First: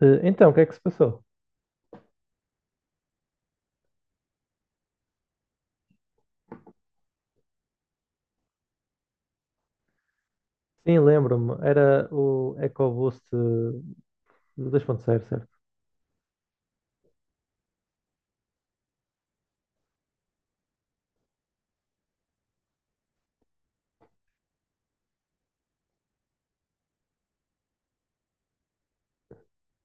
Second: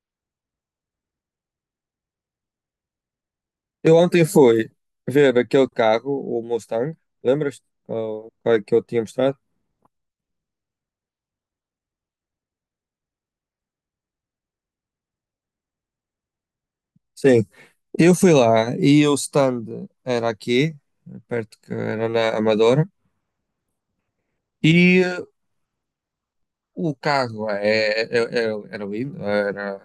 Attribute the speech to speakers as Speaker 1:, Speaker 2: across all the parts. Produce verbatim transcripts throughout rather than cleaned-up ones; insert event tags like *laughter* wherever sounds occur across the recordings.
Speaker 1: Eh, Então, o que é que se passou?
Speaker 2: Eu ontem fui ver aquele carro, o Mustang, lembras? Oh, qual é que eu tinha mostrado?
Speaker 1: Sim, lembro-me. Era o EcoBoost eh, dois ponto zero, certo?
Speaker 2: Sim. Eu fui lá e o stand era aqui, perto que era na Amadora, e eh, o carro é, é- é- é, era lindo, era,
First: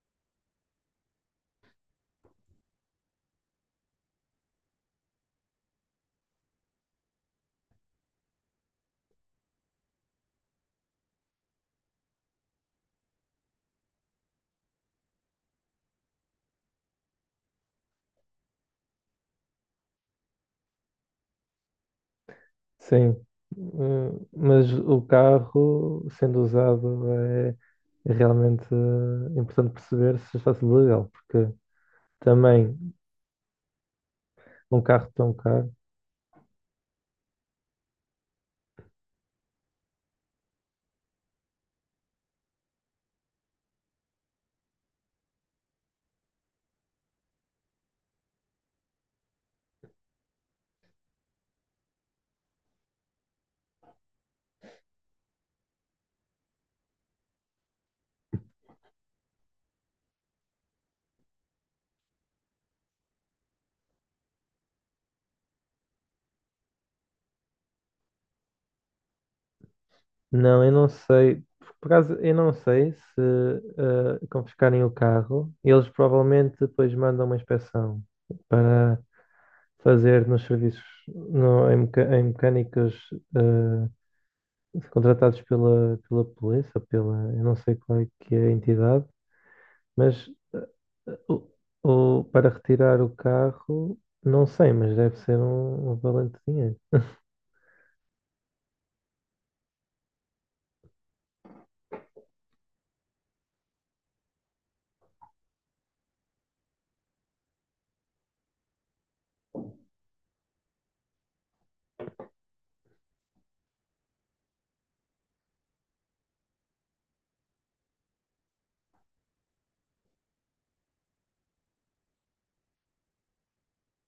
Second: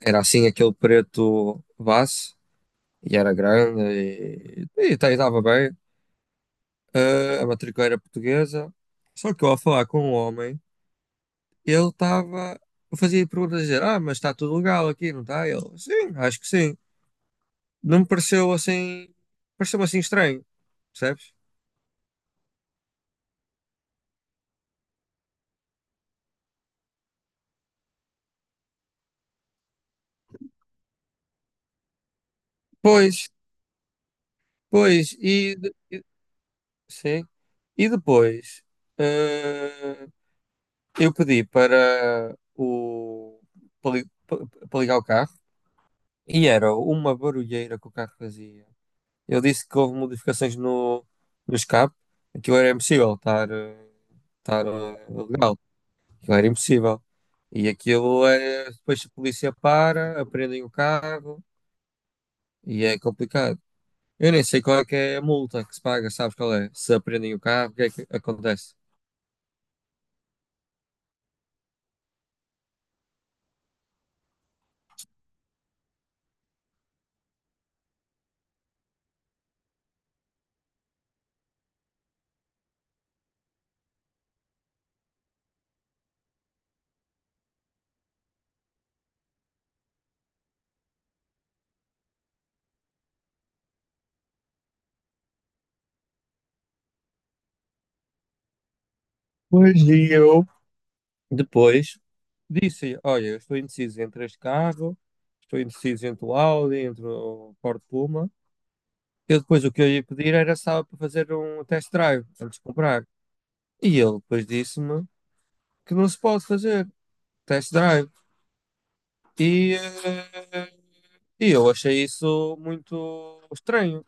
Speaker 2: era assim aquele preto base, e era grande, e, e, tá- estava bem. Eh, a matrícula era portuguesa, só que eu ao falar com o homem, ele estava. Eu fazia perguntas a dizer: Ah, mas está tudo legal aqui, não está? Ele, sim, acho que sim. Não me pareceu assim. Pareceu-me assim estranho, percebes?
Speaker 1: Sim. Hum, mas o carro, sendo usado, é é realmente eh, importante perceber se está tudo legal, porque também
Speaker 2: Pois,
Speaker 1: um carro
Speaker 2: pois,
Speaker 1: tão
Speaker 2: e.
Speaker 1: caro.
Speaker 2: de- Sim. E depois. eh, eu pedi para o. Para, li- pa- para ligar o carro e era uma barulheira que o carro fazia. Eu disse que houve modificações no, no escape, aquilo era impossível estar, eh, estar eh, legal. Aquilo era impossível. E aquilo é. Depois a polícia para, aprendem o carro e é complicado. Eu nem sei qual é que é a multa que se paga, sabes qual é? Se aprendem o carro, o que é que acontece?
Speaker 1: Não, eu não sei. Por acaso, eu não sei se eh, confiscarem o carro, eles provavelmente depois mandam uma inspeção para fazer nos serviços, no- em, meca- em mecânicas eh, contratados pela, pela polícia, pela, eu não sei qual é que é a entidade, mas eh, o, o- para retirar o carro, não sei, mas deve ser um, um valente dinheiro.
Speaker 2: Pois e eu. Depois disse: Olha, eu estou indeciso entre este carro, estou indeciso entre o Audi, entre o Ford Puma. Eu depois o que eu ia pedir era só para fazer um test drive antes de comprar. E ele depois disse-me que não se pode fazer test drive. E eh, e eu achei isso muito estranho.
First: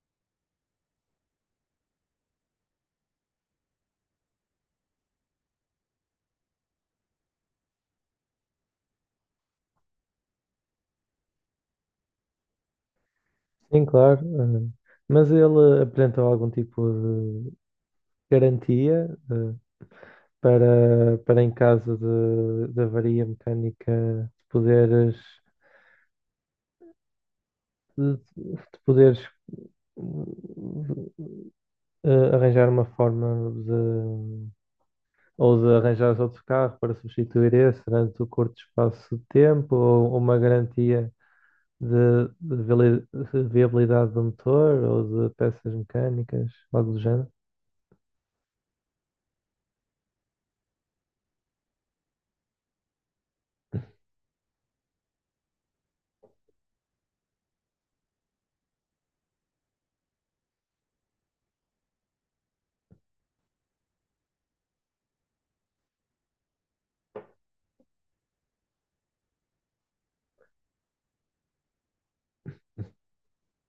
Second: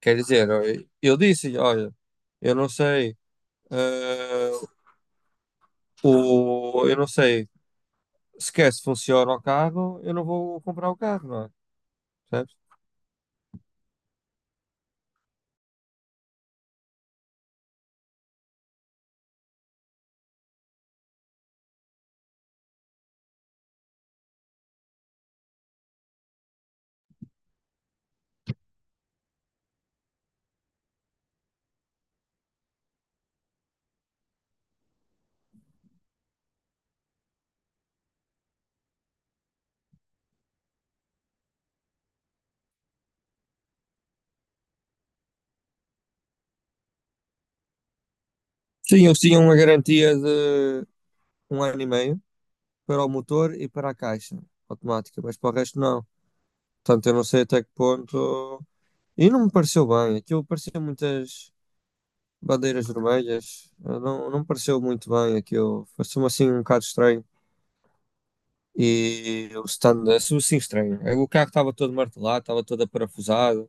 Speaker 2: Quer dizer, eu eu disse, olha, eu não sei, eh, o, eu não sei sequer se funciona o carro, eu não vou comprar o carro, não é? Percebes?
Speaker 1: Sim, claro. Eh, mas ele apresentou algum tipo de garantia? Uh, para, para em caso de, de avaria mecânica, de poderes, de, de poderes hum, eh, arranjar uma forma de, ou de arranjares outro carro para substituir esse durante o curto espaço de tempo, ou uma garantia de, de vali- de viabilidade do motor ou de peças mecânicas, algo do género.
Speaker 2: Sim, eles tinham uma garantia de um ano e meio para o motor e para a caixa automática, mas para o resto não. Portanto, eu não sei até que ponto. E não me pareceu bem, aquilo parecia muitas bandeiras vermelhas, eh, não, não me pareceu muito bem aquilo, pareceu-me assim um bocado estranho. E o stand assim estranho. É, o carro estava todo martelado, estava todo aparafusado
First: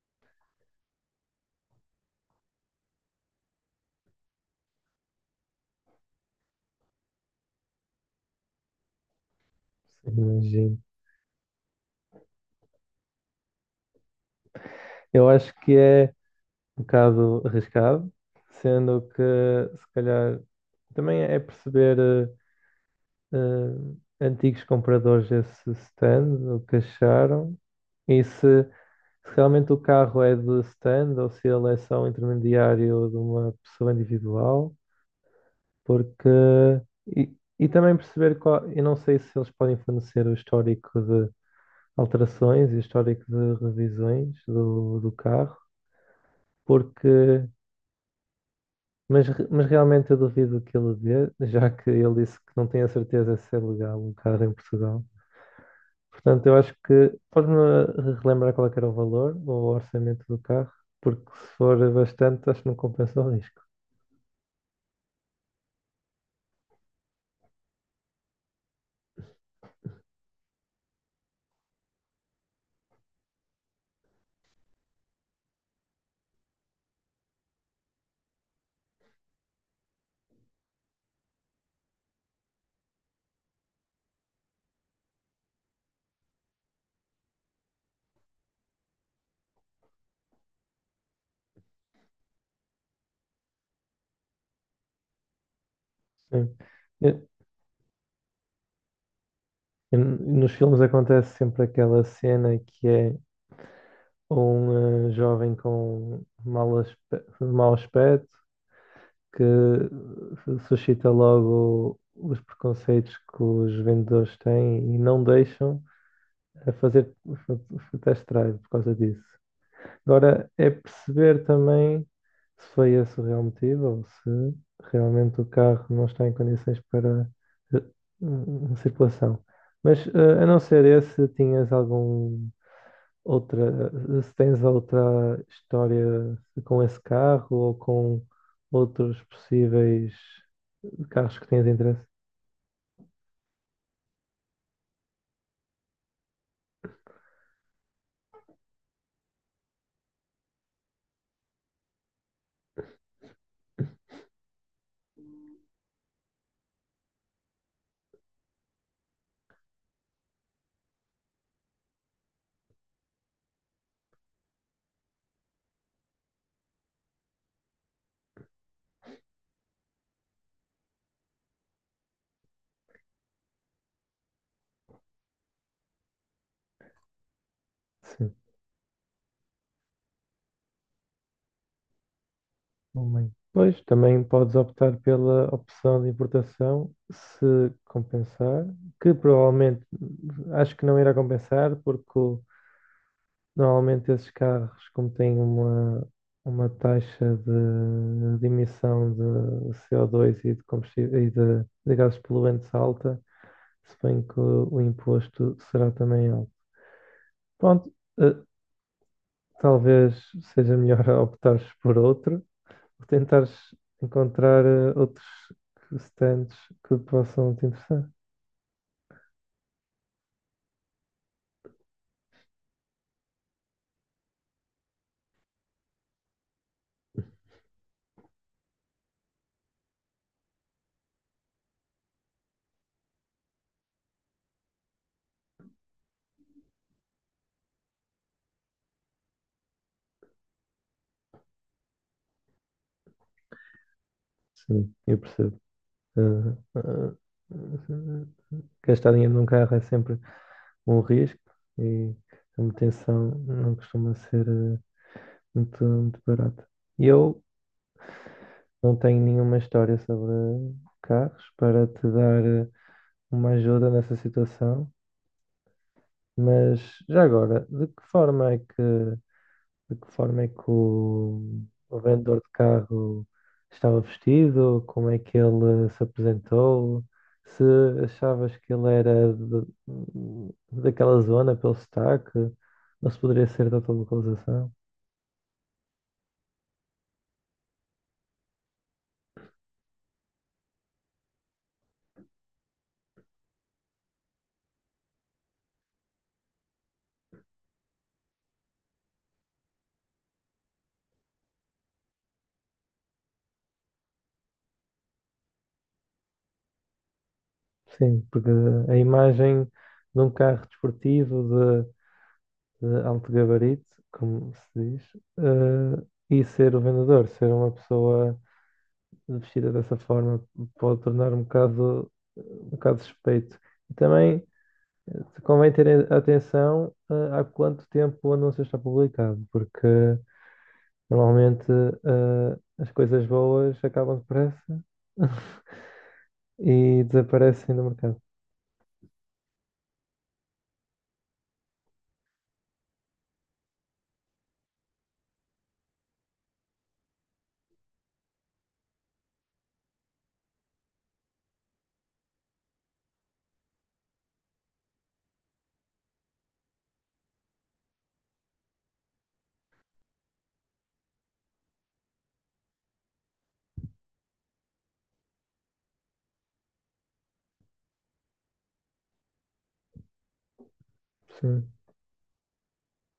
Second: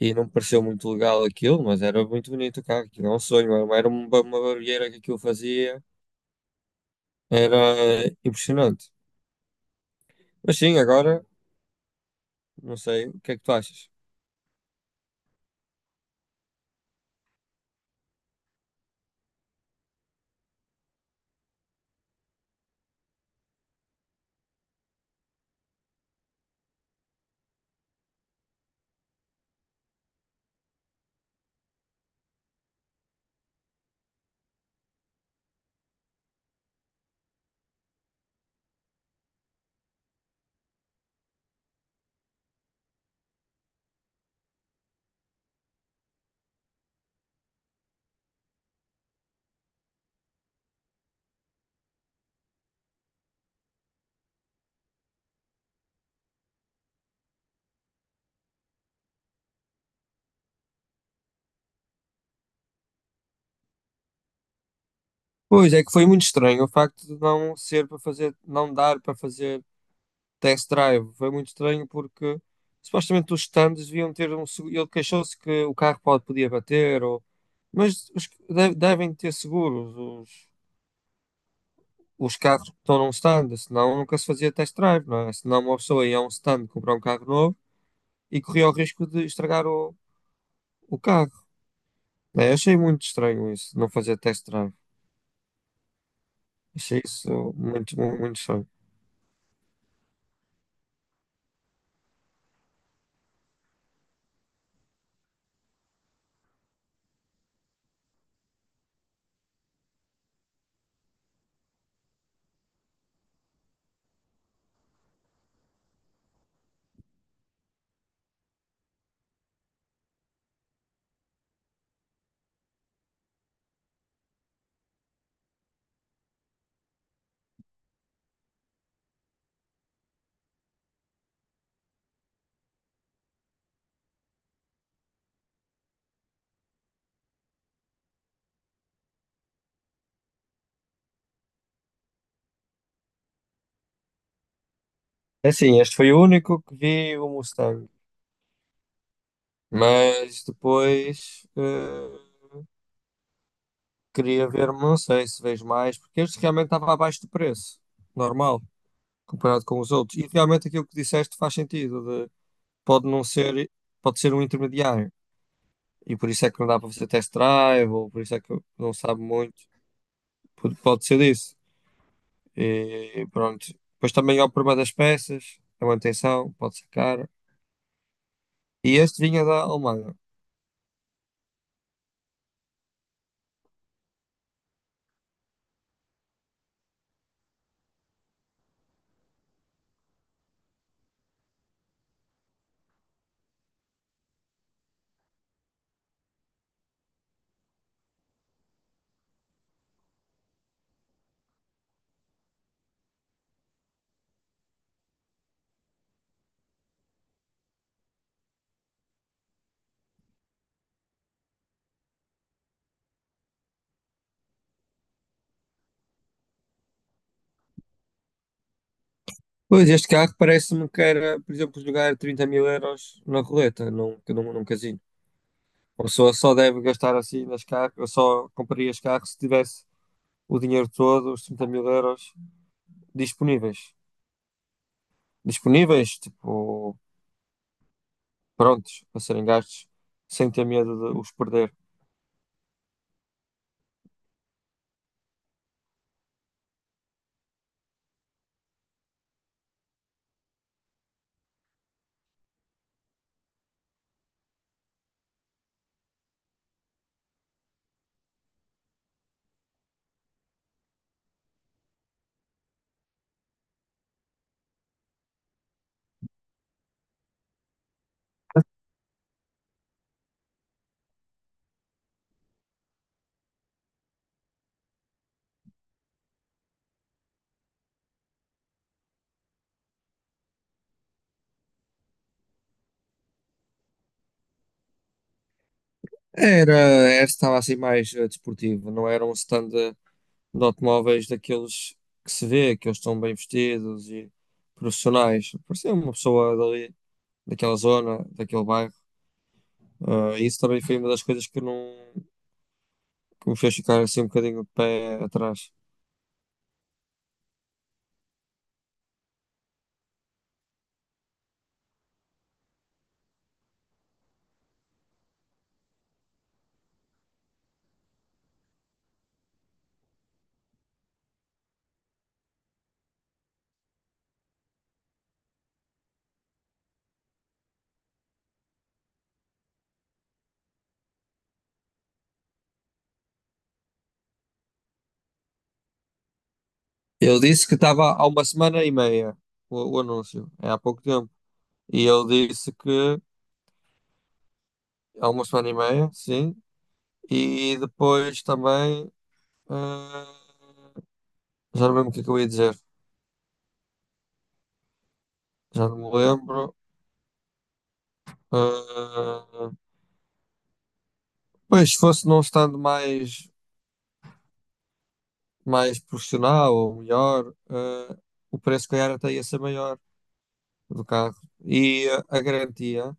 Speaker 2: e não me pareceu muito legal aquilo, mas era muito bonito o carro. Aquilo é um sonho, era uma, era uma uma barulheira que aquilo fazia, era impressionante.
Speaker 1: Sim,
Speaker 2: Mas
Speaker 1: imagino.
Speaker 2: sim, agora não sei o que é que tu achas.
Speaker 1: Eu acho que é um bocado arriscado, sendo que se calhar também é perceber eh, eh, antigos compradores desse stand, o que acharam, e se, se realmente o carro é de stand ou se ele é só um intermediário de uma pessoa individual, porque e, e também perceber qual, eu não sei se eles podem fornecer o histórico de alterações e o histórico de revisões do, do carro, porque... Mas, re- mas realmente eu duvido que ele dê, já que ele disse que não tem a certeza se é legal um carro em Portugal. Portanto, eu acho que podes-me relembrar qual é que era o valor ou o orçamento do carro, porque se for bastante, acho que não compensa o risco.
Speaker 2: Pois é que foi muito estranho o facto de não ser para fazer, não dar para fazer test drive. Foi muito estranho porque supostamente os stands deviam ter um. segu- Ele queixou-se que o carro pode, podia bater, ou, mas os- de- devem ter seguros os, os carros que estão num stand, senão nunca se fazia test drive, não é? Senão uma pessoa ia a um stand comprar um carro novo e corria o risco de estragar o, o carro. Né? Eu achei muito estranho isso, não fazer test drive.
Speaker 1: Sim.
Speaker 2: Achei
Speaker 1: Eu-
Speaker 2: isso muito, muito, muito estranho.
Speaker 1: eu- Nos filmes acontece sempre aquela cena que é um eh, jovem com mau aspe- mau aspecto que eh, suscita logo os preconceitos que os vendedores têm e não deixam a fazer o test drive por causa disso. Agora é perceber também se foi esse o real motivo ou se realmente o carro não está em condições para eh, hum, circulação. Mas eh, a não ser esse, tinhas algum outra, eh, se tens outra história com esse carro ou com outros possíveis carros que tens interesse?
Speaker 2: É assim, este foi o único que vi, o Mustang. Mas depois eh, queria ver, não sei se vejo mais, porque este realmente estava abaixo do preço, normal, comparado com os outros. E realmente aquilo que disseste faz sentido, de- pode não ser, pode ser um intermediário. E por isso é que não dá para fazer test drive, ou por isso é que não sabe muito, pode, pode ser disso. E pronto. Depois também é o problema das peças, a manutenção, pode ser cara.
Speaker 1: Sim.
Speaker 2: E este vinha da Alemanha.
Speaker 1: Alemanha. Pois, também podes optar pela opção de importação se compensar, que provavelmente acho que não irá compensar, porque o- normalmente esses carros, como têm uma, uma taxa de, de emissão de C O dois e de combustível e de, de gases poluentes alta, se bem que o, o imposto será também alto. Pronto, eh, talvez seja melhor *laughs* optares por outro. Por tentares encontrar eh, outros stands que possam te interessar.
Speaker 2: Pois, este carro parece-me que era, por exemplo, jogar trinta mil euros na roleta, num, num, num casino. Uma pessoa só deve gastar assim nas carros, eu só compraria os carros se tivesse o dinheiro todo, os trinta mil euros disponíveis. Disponíveis, tipo, prontos para serem gastos, sem ter medo de os perder.
Speaker 1: Sim, eu percebo. Ah, ah, ah, gastar dinheiro num carro é sempre um risco e a manutenção não costuma ser eh, muito, muito barata. Eu não tenho nenhuma história sobre carros para te dar eh, uma ajuda nessa situação, mas já agora, de que forma é que de que forma é que o, o vendedor de carro estava vestido, como é que ele se apresentou, se achavas que ele era de- daquela zona pelo sotaque, ou se poderia ser de outra localização.
Speaker 2: Era, era estava assim mais eh, desportivo, não era um stand de, de automóveis daqueles que se vê, que eles estão bem vestidos e profissionais. Parecia uma pessoa dali, daquela zona, daquele bairro. Eh, isso também foi uma das coisas que não que me fez ficar assim um bocadinho de pé atrás.
Speaker 1: Sim, porque a imagem de um carro desportivo de, de alto gabarito, como se diz, eh, e ser o vendedor, ser uma pessoa vestida dessa forma pode tornar um bocado, um bocado suspeito. E também eh, convém ter atenção eh, há quanto tempo o anúncio está publicado, porque normalmente eh, as coisas boas acabam depressa *laughs* e
Speaker 2: Ele disse
Speaker 1: desaparecem
Speaker 2: que
Speaker 1: do
Speaker 2: estava
Speaker 1: mercado.
Speaker 2: há uma semana e meia o, o anúncio, é há pouco tempo. E eu disse que há uma semana e meia, sim. E depois também. eh, já não lembro o que é que eu ia dizer. Já não me lembro. Eh, Pois, se fosse não estando mais, mais profissional ou melhor, eh, o preço, se calhar, até ia ser maior do carro.
Speaker 1: Sim,
Speaker 2: E eh, a garantia.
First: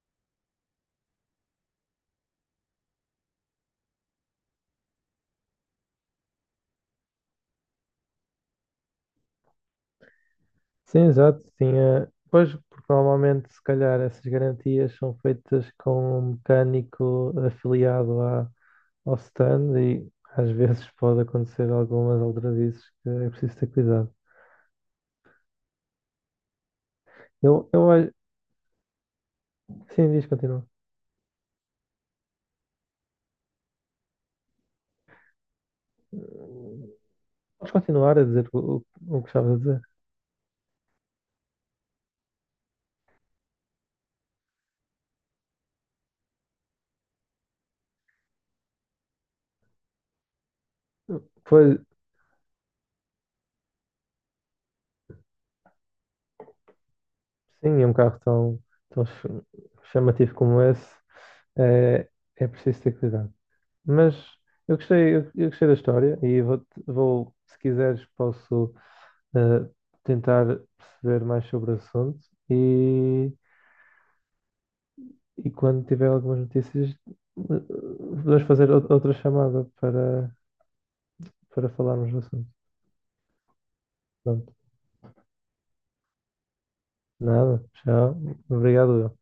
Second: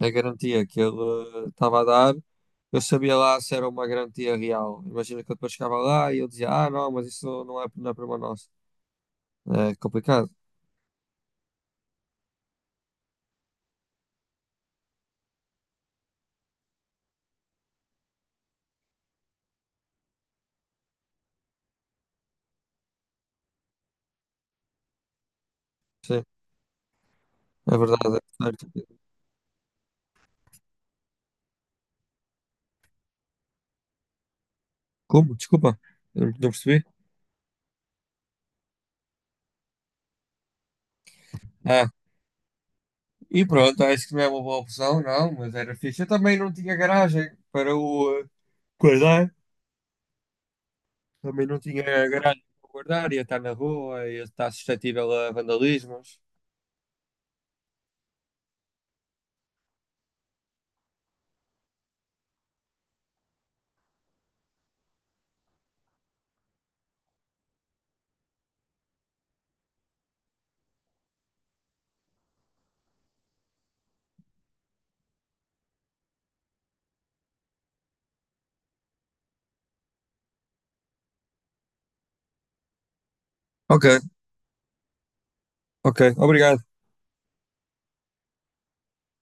Speaker 2: A garantia que ele eh, estava a dar, eu sabia lá se era uma garantia real. Imagina que eu depois chegava lá e eu dizia, ah, não, mas isso não é, não é problema nosso. É complicado.
Speaker 1: sim, exato. Tinha... Pois, porque normalmente, se calhar, essas garantias são feitas com um mecânico afiliado à, ao stand e às vezes pode acontecer algumas aldrabices que é preciso ter cuidado.
Speaker 2: Sim,
Speaker 1: Eu,
Speaker 2: é
Speaker 1: eu acho.
Speaker 2: verdade. É certo.
Speaker 1: Sim, diz, continua.
Speaker 2: Como? Desculpa, eu não percebi.
Speaker 1: Podes continuar a dizer o, o, o que estavas a dizer.
Speaker 2: Ah, e pronto, acho que não é uma boa opção, não, mas era fixe. Eu também não tinha garagem para o eh, guardar, também não
Speaker 1: Pois,
Speaker 2: tinha garagem para o guardar, ia estar na rua, ia estar suscetível a vandalismos.
Speaker 1: sim, é um carro tão, tão ch- chamativo como esse, é, é preciso ter cuidado. Mas eu gostei, eu, eu gostei da história e vou, vou, se quiseres, posso eh, tentar perceber mais sobre o assunto e E quando tiver algumas notícias, eh, podemos fazer ou- outra chamada para, para falarmos do assunto.
Speaker 2: Ok,
Speaker 1: Pronto.
Speaker 2: ok, obrigado.
Speaker 1: Nada. Tchau. Obrigado.